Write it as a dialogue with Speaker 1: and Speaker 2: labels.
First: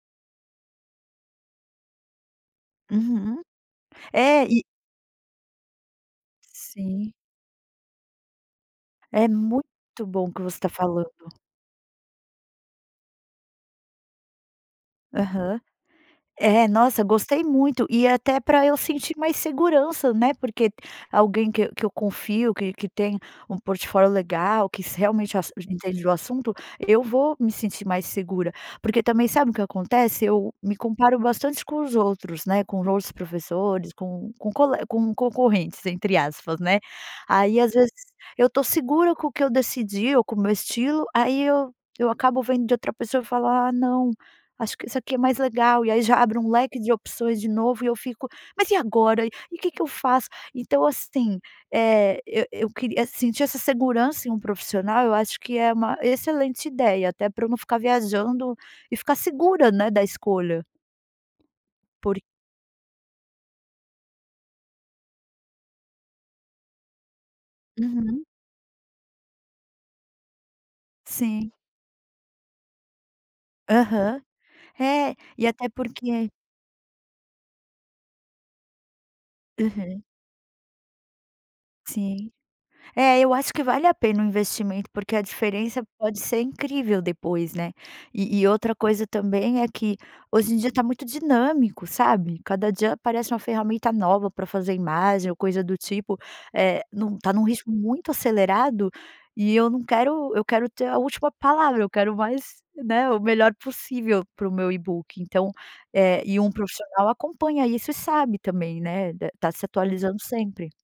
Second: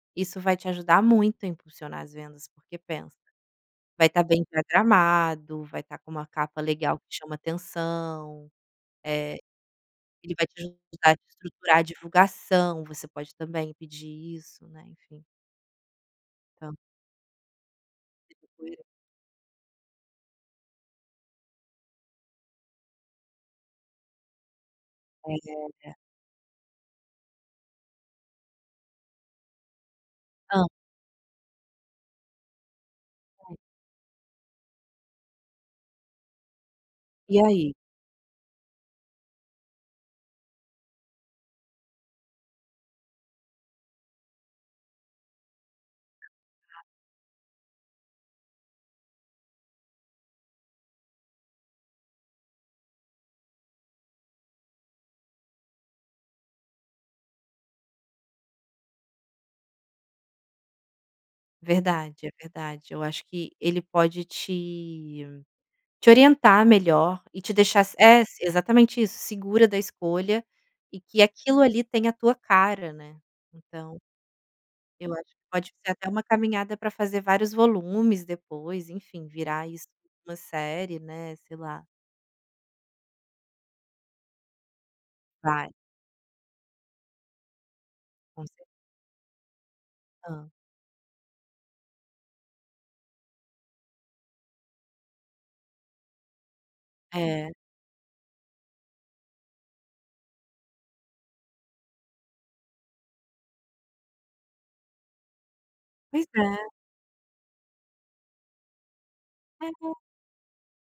Speaker 1: Isso vai te ajudar muito a impulsionar as vendas, porque pensa:
Speaker 2: Uhum.
Speaker 1: vai estar
Speaker 2: É
Speaker 1: bem
Speaker 2: e
Speaker 1: programado, vai estar com uma capa legal que
Speaker 2: Sim.
Speaker 1: chama atenção,
Speaker 2: É
Speaker 1: eh,
Speaker 2: muito bom o
Speaker 1: ele
Speaker 2: que
Speaker 1: vai
Speaker 2: você
Speaker 1: te
Speaker 2: tá
Speaker 1: ajudar
Speaker 2: falando.
Speaker 1: a estruturar a divulgação. Você pode também pedir isso, né, enfim.
Speaker 2: Aham. É,
Speaker 1: Tã.
Speaker 2: nossa, gostei muito. E até pra eu
Speaker 1: [unintelligible]
Speaker 2: sentir mais segurança, né, porque alguém que que eu confio que que tem um portfólio legal que s realmente
Speaker 1: Pois
Speaker 2: já
Speaker 1: é.
Speaker 2: entende do assunto, eu vou me sentir mais segura. Porque também sabe o que acontece? Eu
Speaker 1: Hã.
Speaker 2: me comparo bastante com os outros, né, com os outros
Speaker 1: Hum.
Speaker 2: professores, com com cole "com concorrentes", entre aspas, né.
Speaker 1: E
Speaker 2: Aí, às
Speaker 1: aí?
Speaker 2: vezes, eu tô segura com o que eu decidi ou com o meu estilo, aí, eu eu acabo vendo de outra pessoa falar: "Ah, não. Acho que isso aqui é mais legal". E aí, já abre um leque
Speaker 1: Ah.
Speaker 2: de opções de novo e eu fico: "Mas e agora? E o que que eu faço?". Então, assim, eh, eu eu queria sentir essa segurança em um profissional. Eu acho que é uma excelente ideia até para eu não ficar viajando e ficar segura, né, da escolha. Por
Speaker 1: Verdade. É verdade. Eu acho que ele pode te te orientar melhor e te deixar s é,
Speaker 2: Uhum.
Speaker 1: exatamente isso. Segura da escolha e que
Speaker 2: Sim.
Speaker 1: aquilo ali tem a tua cara, né. Então
Speaker 2: Aham.
Speaker 1: eu
Speaker 2: É,
Speaker 1: acho que
Speaker 2: e
Speaker 1: pode
Speaker 2: até
Speaker 1: ser até uma
Speaker 2: porque
Speaker 1: caminhada pra fazer vários volumes, depois, enfim, virar isso
Speaker 2: Aham.
Speaker 1: uma série, né, sei lá.
Speaker 2: Sim. É, eu acho que vale a pena o investimento, porque a
Speaker 1: Vai.
Speaker 2: diferença pode ser incrível depois, né. E
Speaker 1: Não
Speaker 2: e
Speaker 1: sei.
Speaker 2: outra coisa, também, é que
Speaker 1: Hã.
Speaker 2: hoje em dia tá muito dinâmico, sabe? Cada dia aparece uma ferramenta nova pra fazer imagem ou coisa do tipo, eh, não tá num
Speaker 1: É.
Speaker 2: ritmo muito acelerado e eu não quero eu quero ter a última palavra. Eu quero mais, né, o melhor possível para o meu e-book. Então, eh,
Speaker 1: Pois
Speaker 2: e um
Speaker 1: é.
Speaker 2: profissional acompanha isso e sabe também, né, d tá se
Speaker 1: É.
Speaker 2: atualizando sempre.